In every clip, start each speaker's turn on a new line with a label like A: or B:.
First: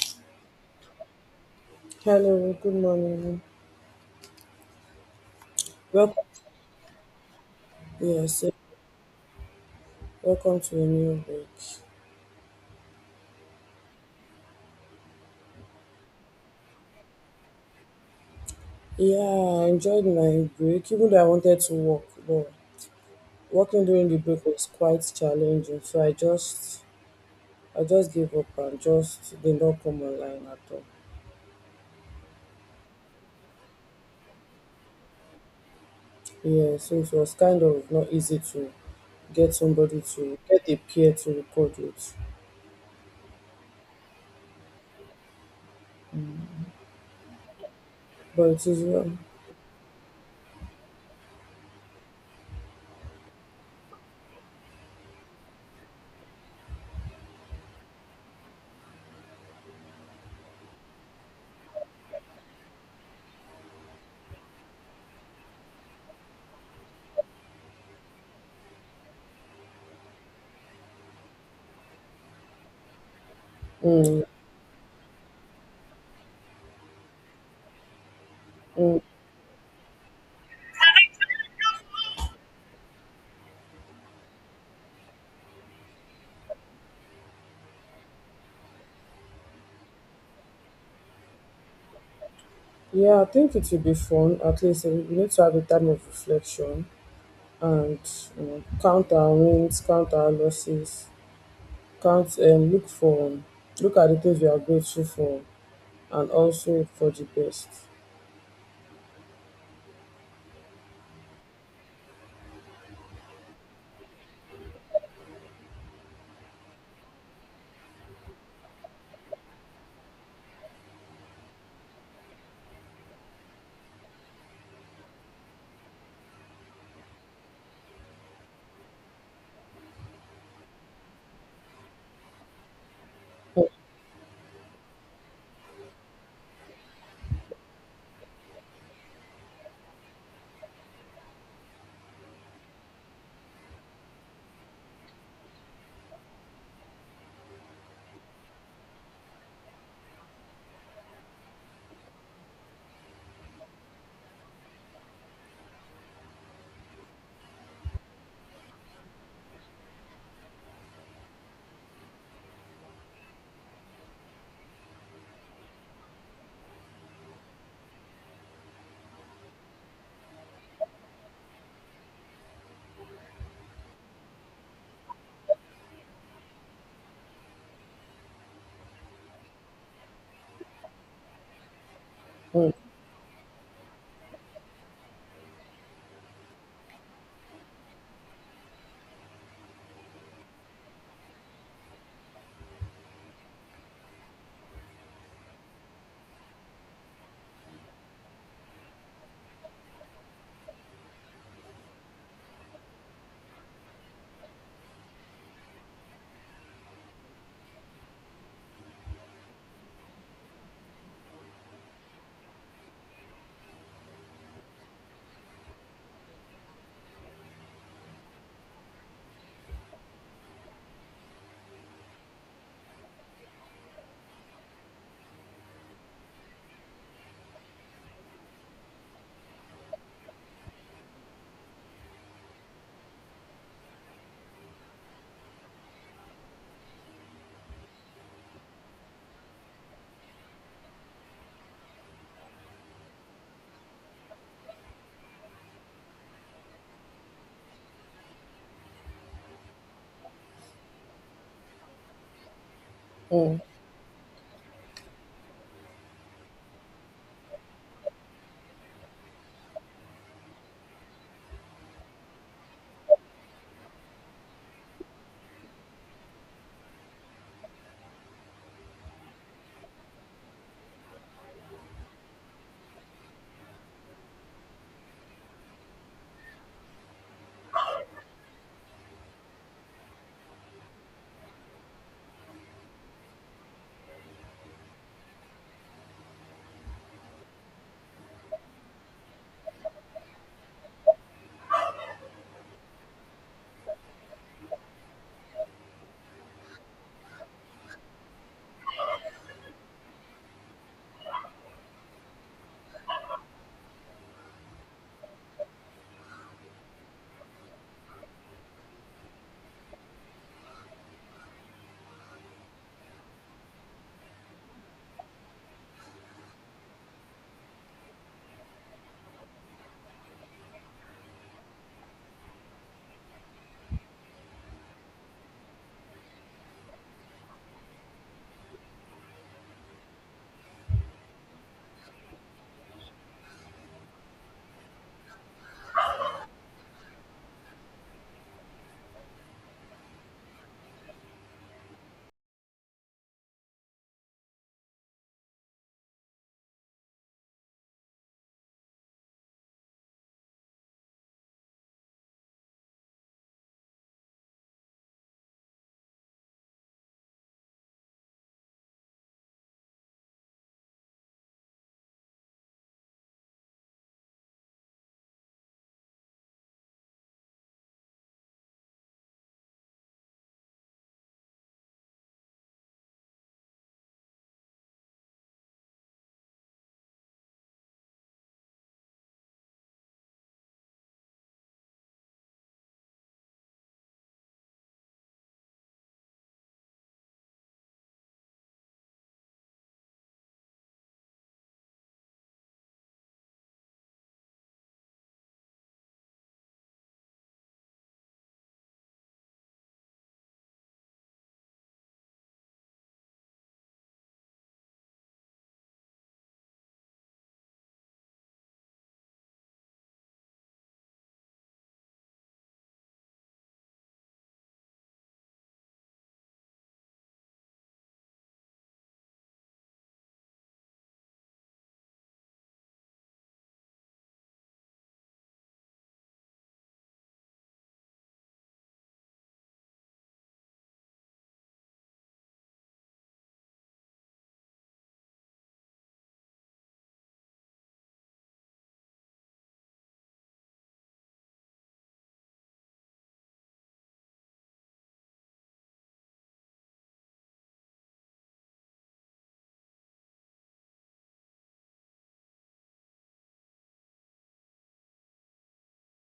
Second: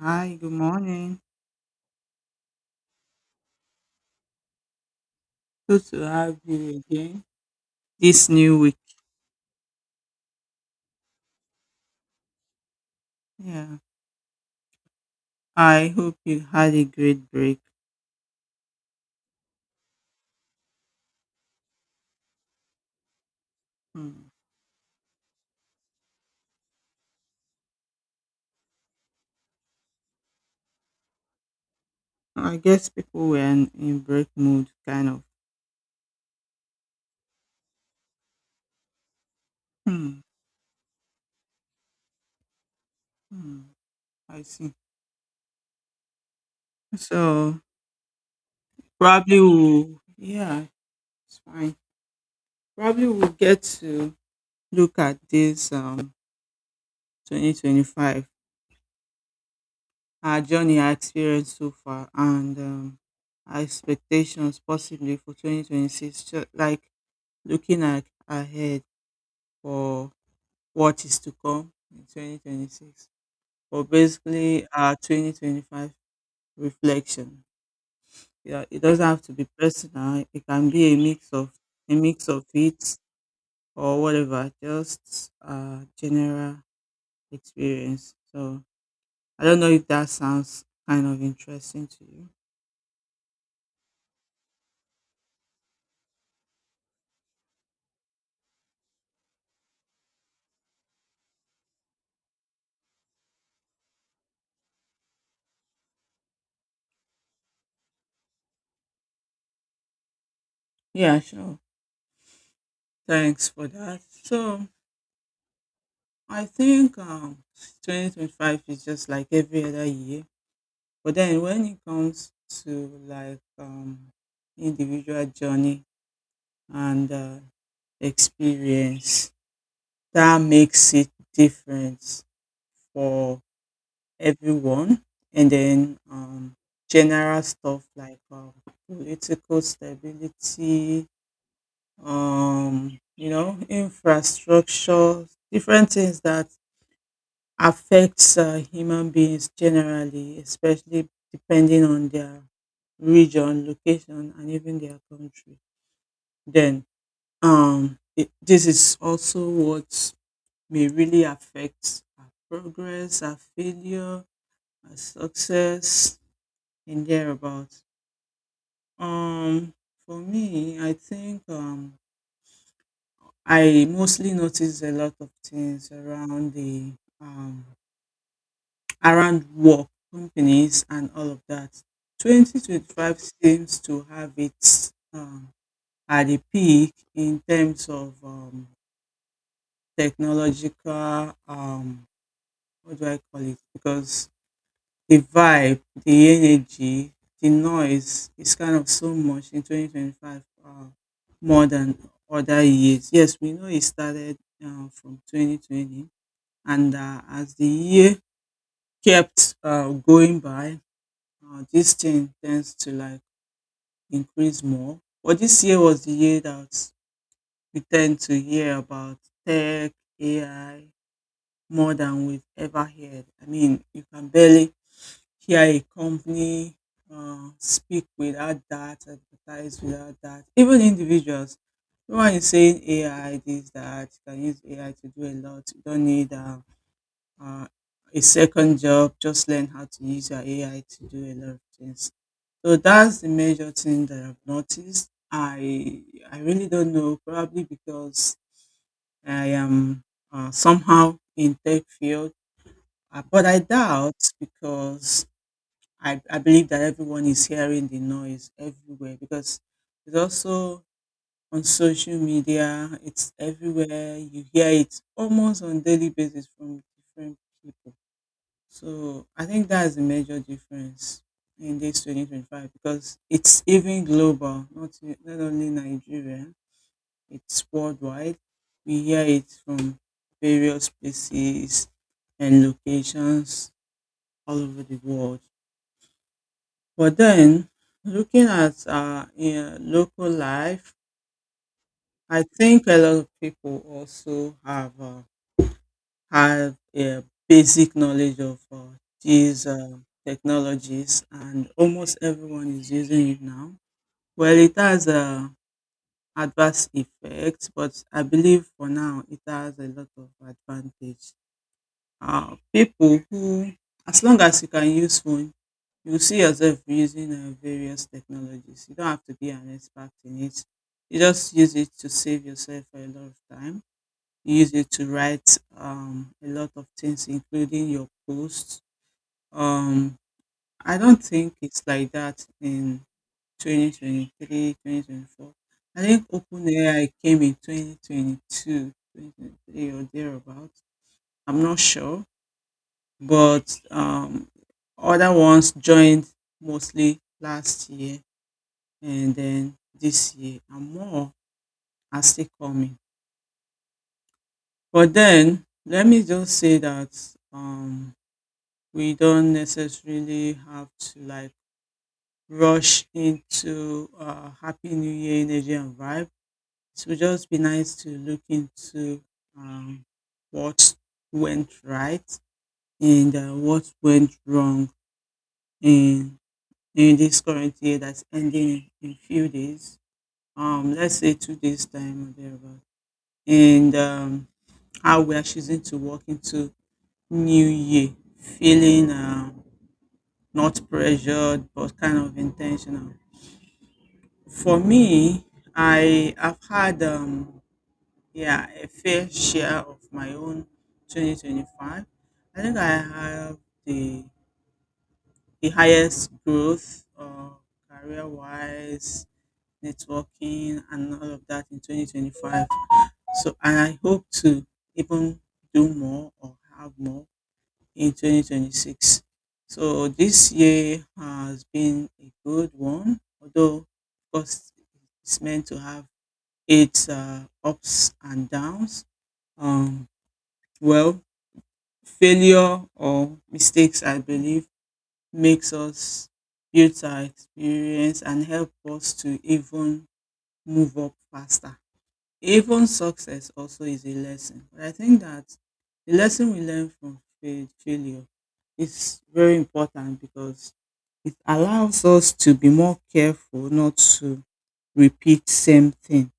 A: Hi, good morning.
B: Hello, good morning.
A: Good to
B: Welcome.
A: have you again this
B: Yes, eh,
A: new week.
B: welcome to a new break.
A: Yeah, I hope you had a great break.
B: Yeah, I enjoyed my break, even though I wanted to work, but working during the
A: Hmm.
B: break was quite challenging. I just gave up and just did not come online at all.
A: I guess people were in break mood, kind of.
B: Yeah, so it was kind of not easy to
A: Hmm.
B: get a peer to record with,
A: Hmm. I see. So
B: but it is well.
A: probably we'll, yeah, it's fine. Probably we'll get to look at this 2025, our journey, our experience so far, and our expectations possibly for 2026. Like looking at ahead for what is to come in 2026, or
B: Mm,
A: basically our 2025 reflection. Yeah, it
B: mm.
A: doesn't have to be personal. It can be a mix of it, or whatever, just general experience. So I don't know if that sounds kind of interesting to you.
B: Yeah, I think it will be fun. At least eh, we need to have a time of reflection and count our wins, count our losses, count look for look at the things we are grateful for and also for the best.
A: Yeah, sure, thanks for that. So I think 2025 is just like every other year. But then when it comes to like individual journey and experience, that makes it different for
B: Mm,
A: everyone. And then general stuff like political stability, you know, infrastructure, different things that affects human beings generally, especially depending on their region, location, and even their country. Then, this is also what may really affect our progress, our failure, our success, and thereabouts. Um, for me, I think I mostly notice a lot of things around the um, around work, companies, and all of that.
B: mm.
A: 2025 seems to have its at the peak in terms of technological, what do I call it? Because the vibe, the energy, the noise is kind of so much in 2025, more than other years. Yes, we know it started from 2020, and as the year kept going by, this thing tends to like increase more. But this year was the year that we tend to hear about tech, AI, more than we've ever heard. I mean, you can barely hear a company speak without that, advertise without that. Even individuals, no one is saying AI this that. You can use AI to do a lot. You don't need uh, a second job. Just learn how to use your AI to do a lot of things. So that's the major thing that I've noticed. I really don't know, probably because I am somehow in tech field, but I
B: mm.
A: doubt because I believe that everyone is hearing the noise everywhere because it's also on social media, it's everywhere. You hear it almost on daily basis from different people. So I think that's the major difference in this 2025, because it's even global, not not only Nigeria. It's worldwide. We hear it from various places and locations all over the world. But then, looking at in local life, I think a lot of people also have a basic knowledge of these technologies, and almost everyone is using it now. Well, it has adverse effects, but I believe for now it has a lot of advantage. People who, as long as you can use phone, you see yourself using various technologies. You don't have to be an expert in it. You just use it to save yourself a lot of time, use it to write a lot of things, including your posts. Um, I don't think it's like that in 2023, 2024. I think OpenAI came in 2022, or thereabouts. I'm not sure, but other ones joined mostly last year and then this year, and more are still coming. But then let me just say that um, we don't necessarily have to like rush into happy new year energy and vibe. It would just be nice to look into um, what went right and what went wrong in in this current year that's ending in few days. Let's say 2 days time or thereabout. And how we are choosing to walk into new year, feeling not pressured, but kind of intentional. For me, I have had yeah a fair share of my own 2025. I think I have the the highest growth, career wise, networking and all of that in 2025. So and I hope to even do more or have more in 2026. So this year has been a good one, although of course it's meant to have its ups and downs. Um, well, failure or mistakes, I believe, makes us build our experience and help us to even move up faster. Even success also is a lesson. But I think that the lesson we learn from failure is very important because it allows us to be more careful not to repeat same thing.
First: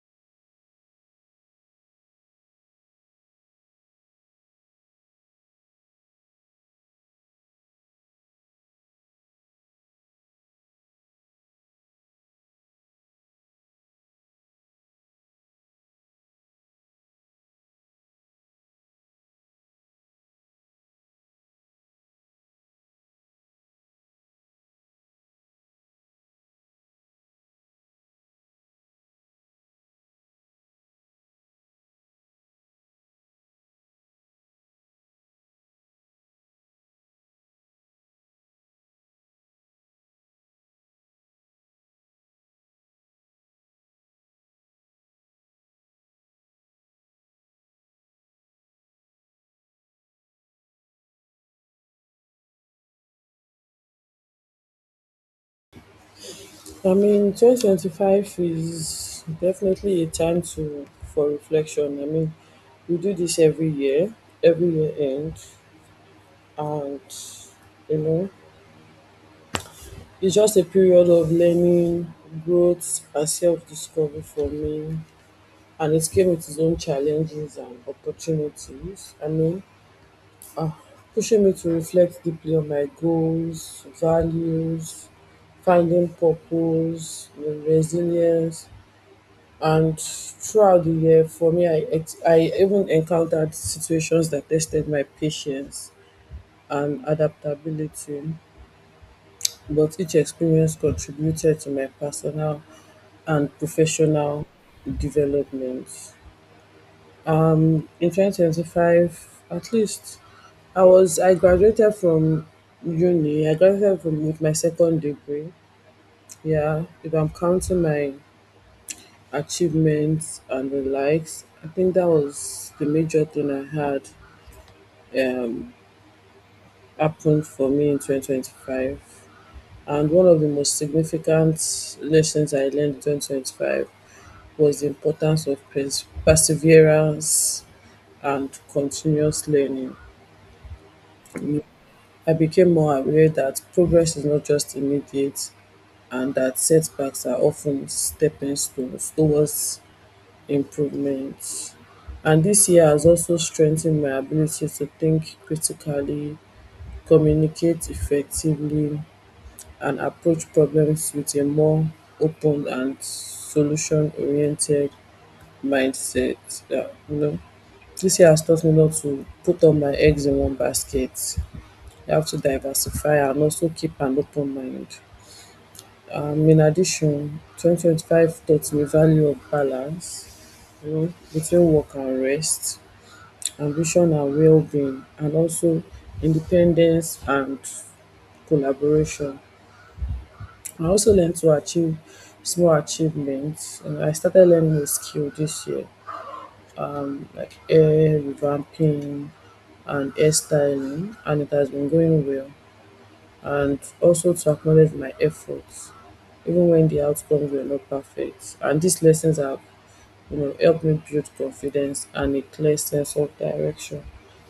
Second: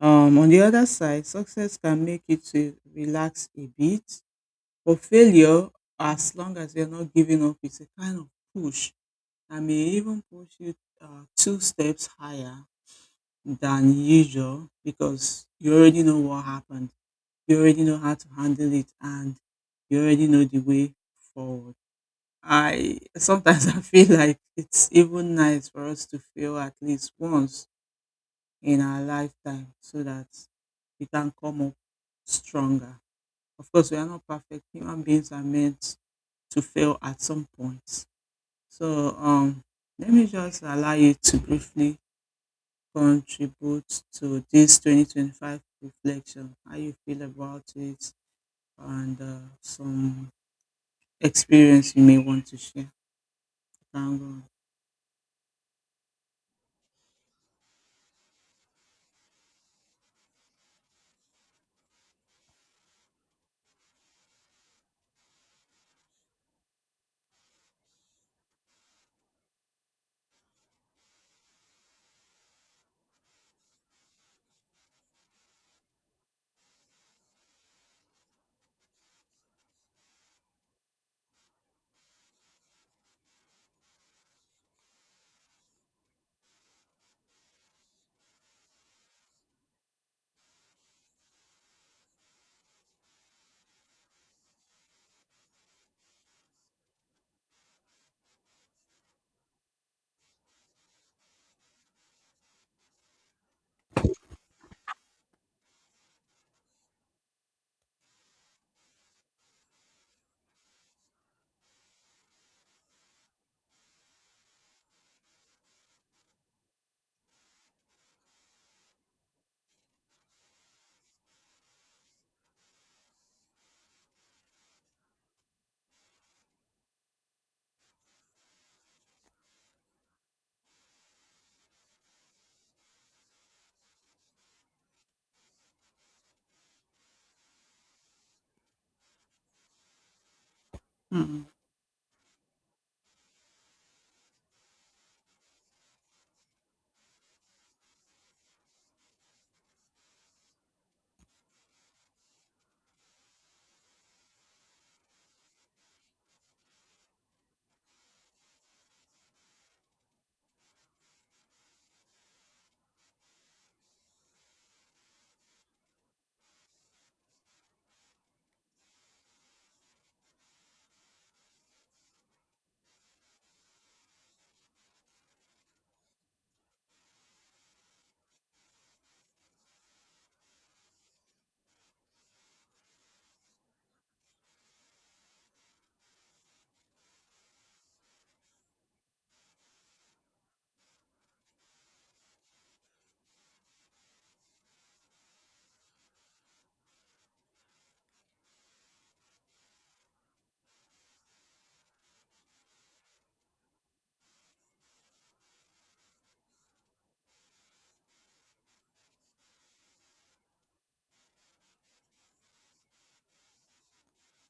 A: On the other side, success can make you to relax a bit, but failure, as long as you're not giving up, it's a kind of push, and may even push you two steps higher than usual, because you already know what happened, you already know how to handle it, and you already know the way forward. I sometimes I feel like it's even nice for us to fail at least once in our lifetime so that we can come up stronger. Of course, we are not perfect. Human beings are meant to fail at some point. So let me just allow you to briefly contribute to this 2025 reflection, how you feel about it, and some experience you may want to share. Thank God.
B: I mean, 2025 is definitely a time to for reflection. I mean, we do this every year end, and you know, it's just a period of learning, growth, and self-discovery for me. And it came with its own challenges and opportunities. I mean, pushing me to reflect deeply on my goals, values, finding purpose, you know, resilience. And throughout the year, for me, I even encountered situations that tested my patience and adaptability. But each experience contributed to my personal and professional development. In 2025, at least I graduated from uni I graduated from with my second degree. Yeah, if I'm counting my achievements and the likes, I think that was the major thing I had um happened for me in 2025. And one of the most significant lessons I learned in 2025 was the importance of perseverance and continuous learning.
A: Mm,
B: I became more aware that progress is not just immediate and that setbacks are often stepping stones towards improvement. And this year has also strengthened my ability to think critically, communicate effectively, and approach problems with a more open and solution oriented mindset. Yeah, you know, this year has taught me not to put all my eggs in one basket. You have to diversify and also keep an open mind. In addition, 2025 taught the value of balance, you know, between work and rest, ambition and well-being, and also independence and collaboration. I also learned to achieve small achievements. I started learning a skill this year, like hair revamping and hairstyling, and it has been going well. And also to acknowledge my efforts, even when the outcomes were not perfect. And these lessons have, you know, helped me build confidence and a clear sense of direction.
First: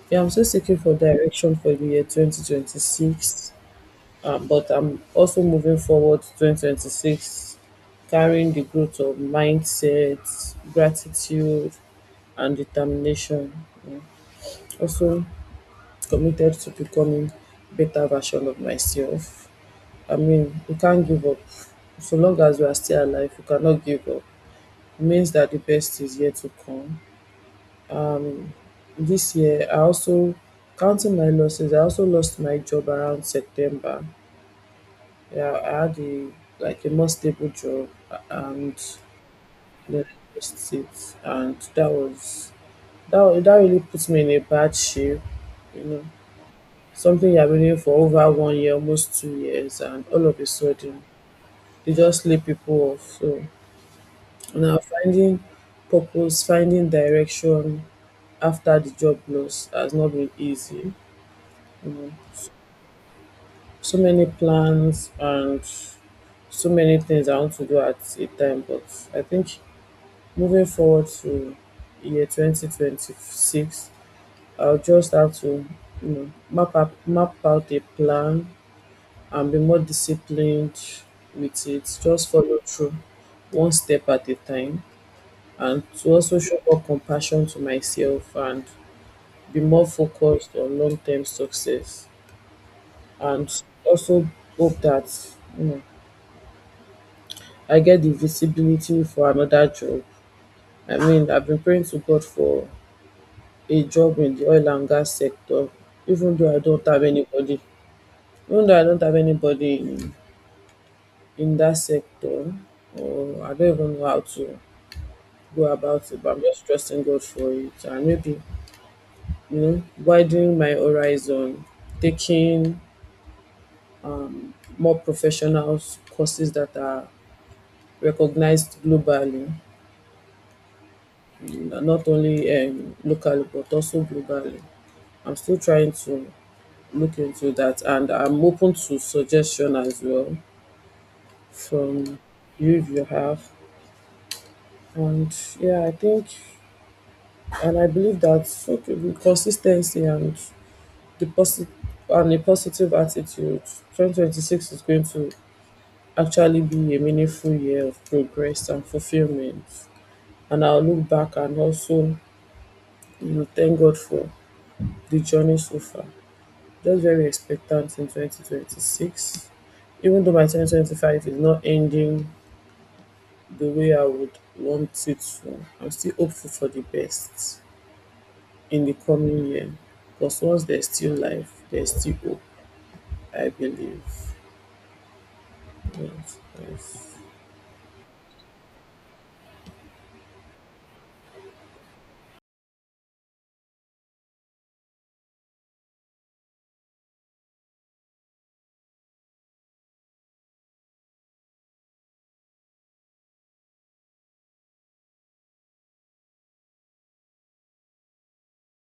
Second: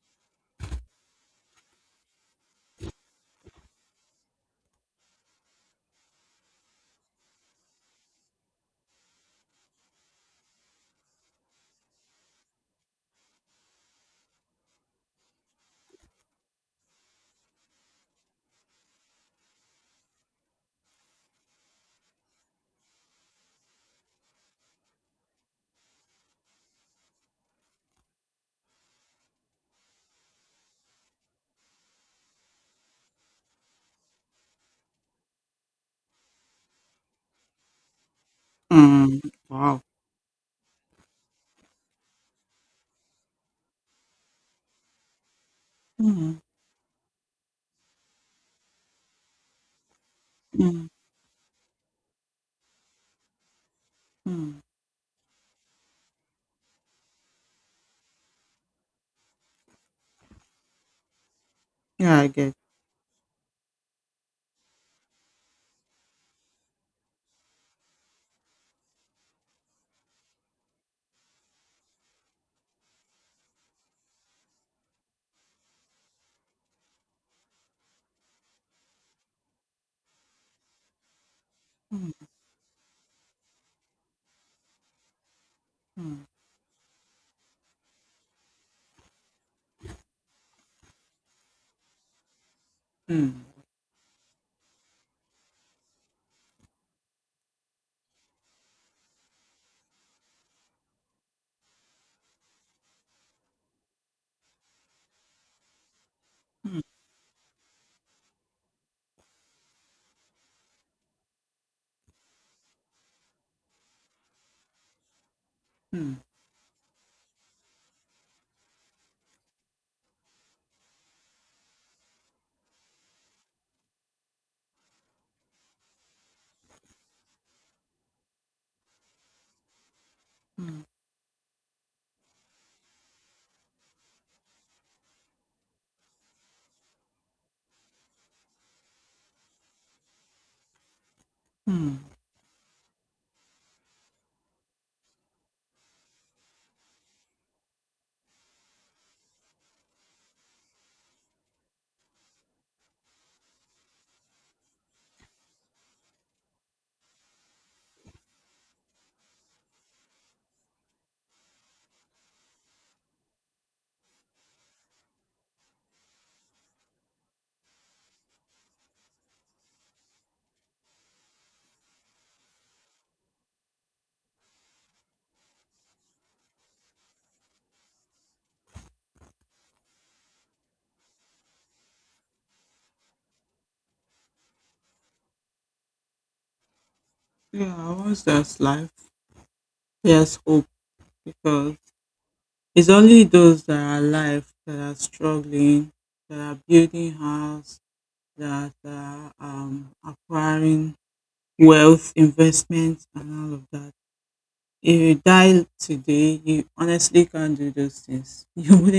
B: Yeah, I'm still seeking for direction for the year 2026, but I'm also moving forward to 2026, carrying the growth of mindset, gratitude, and determination. Also committed to becoming better version of myself. I mean, we can't give up. So long as we are still alive, we cannot give up. It means that the best is yet to come. This year, I also, counting my losses, I also lost my job around September. Yeah, I had a, like a more stable job, and
A: mm, wow.
B: then I lost it. And that really put me in a bad shape, you know.
A: Mm,
B: Something you have been doing for over 1 year, almost 2 years, and all of a
A: mm,
B: sudden, they just lay people off. So
A: mm.
B: now finding purpose, finding direction after the job loss has not been easy. You know,
A: Yeah, I get.
B: so many plans and so many things I want to do at a time, but I think moving forward to year 2026, I'll just have to, you know, map out a plan and be more disciplined with it.
A: Mm,
B: Just follow through one step at a time, and to
A: mm,
B: also show more compassion to myself and be more focused on long term success,
A: mm,
B: and also hope that, you know, I get the visibility for another job. I mean, I've been praying to God for a job in the oil and gas sector, even though I
A: mm,
B: don't have anybody, even though I don't have anybody in that sector, or I don't even know how to go about
A: mm,
B: it, but I'm just trusting God for it. And maybe, you know, widening my horizon, taking more professional courses that are recognized globally,
A: mm,
B: not only locally, but also globally. I'm still trying to look into that, and I'm open to suggestion as well
A: mm.
B: from you, if you have. And yeah, I think and I believe that, okay, with consistency and the posi- a positive attitude, 2026 is going to actually be a meaningful year of progress and fulfillment. And I'll look back and also, you know, thank God for the journey so far. Just very expectant in 2026. Even though my 2025 is not ending the way I would want it to, I'm still hopeful for the best in the coming year. Because once there's still life, there's still hope, I believe. Yes, yes.
A: Yeah, I, once there's life, there's hope, because it's only those that are alive that are struggling, that are building house, that are acquiring wealth, investment, and all of that. If you die today, you honestly can't do those things. You wouldn't.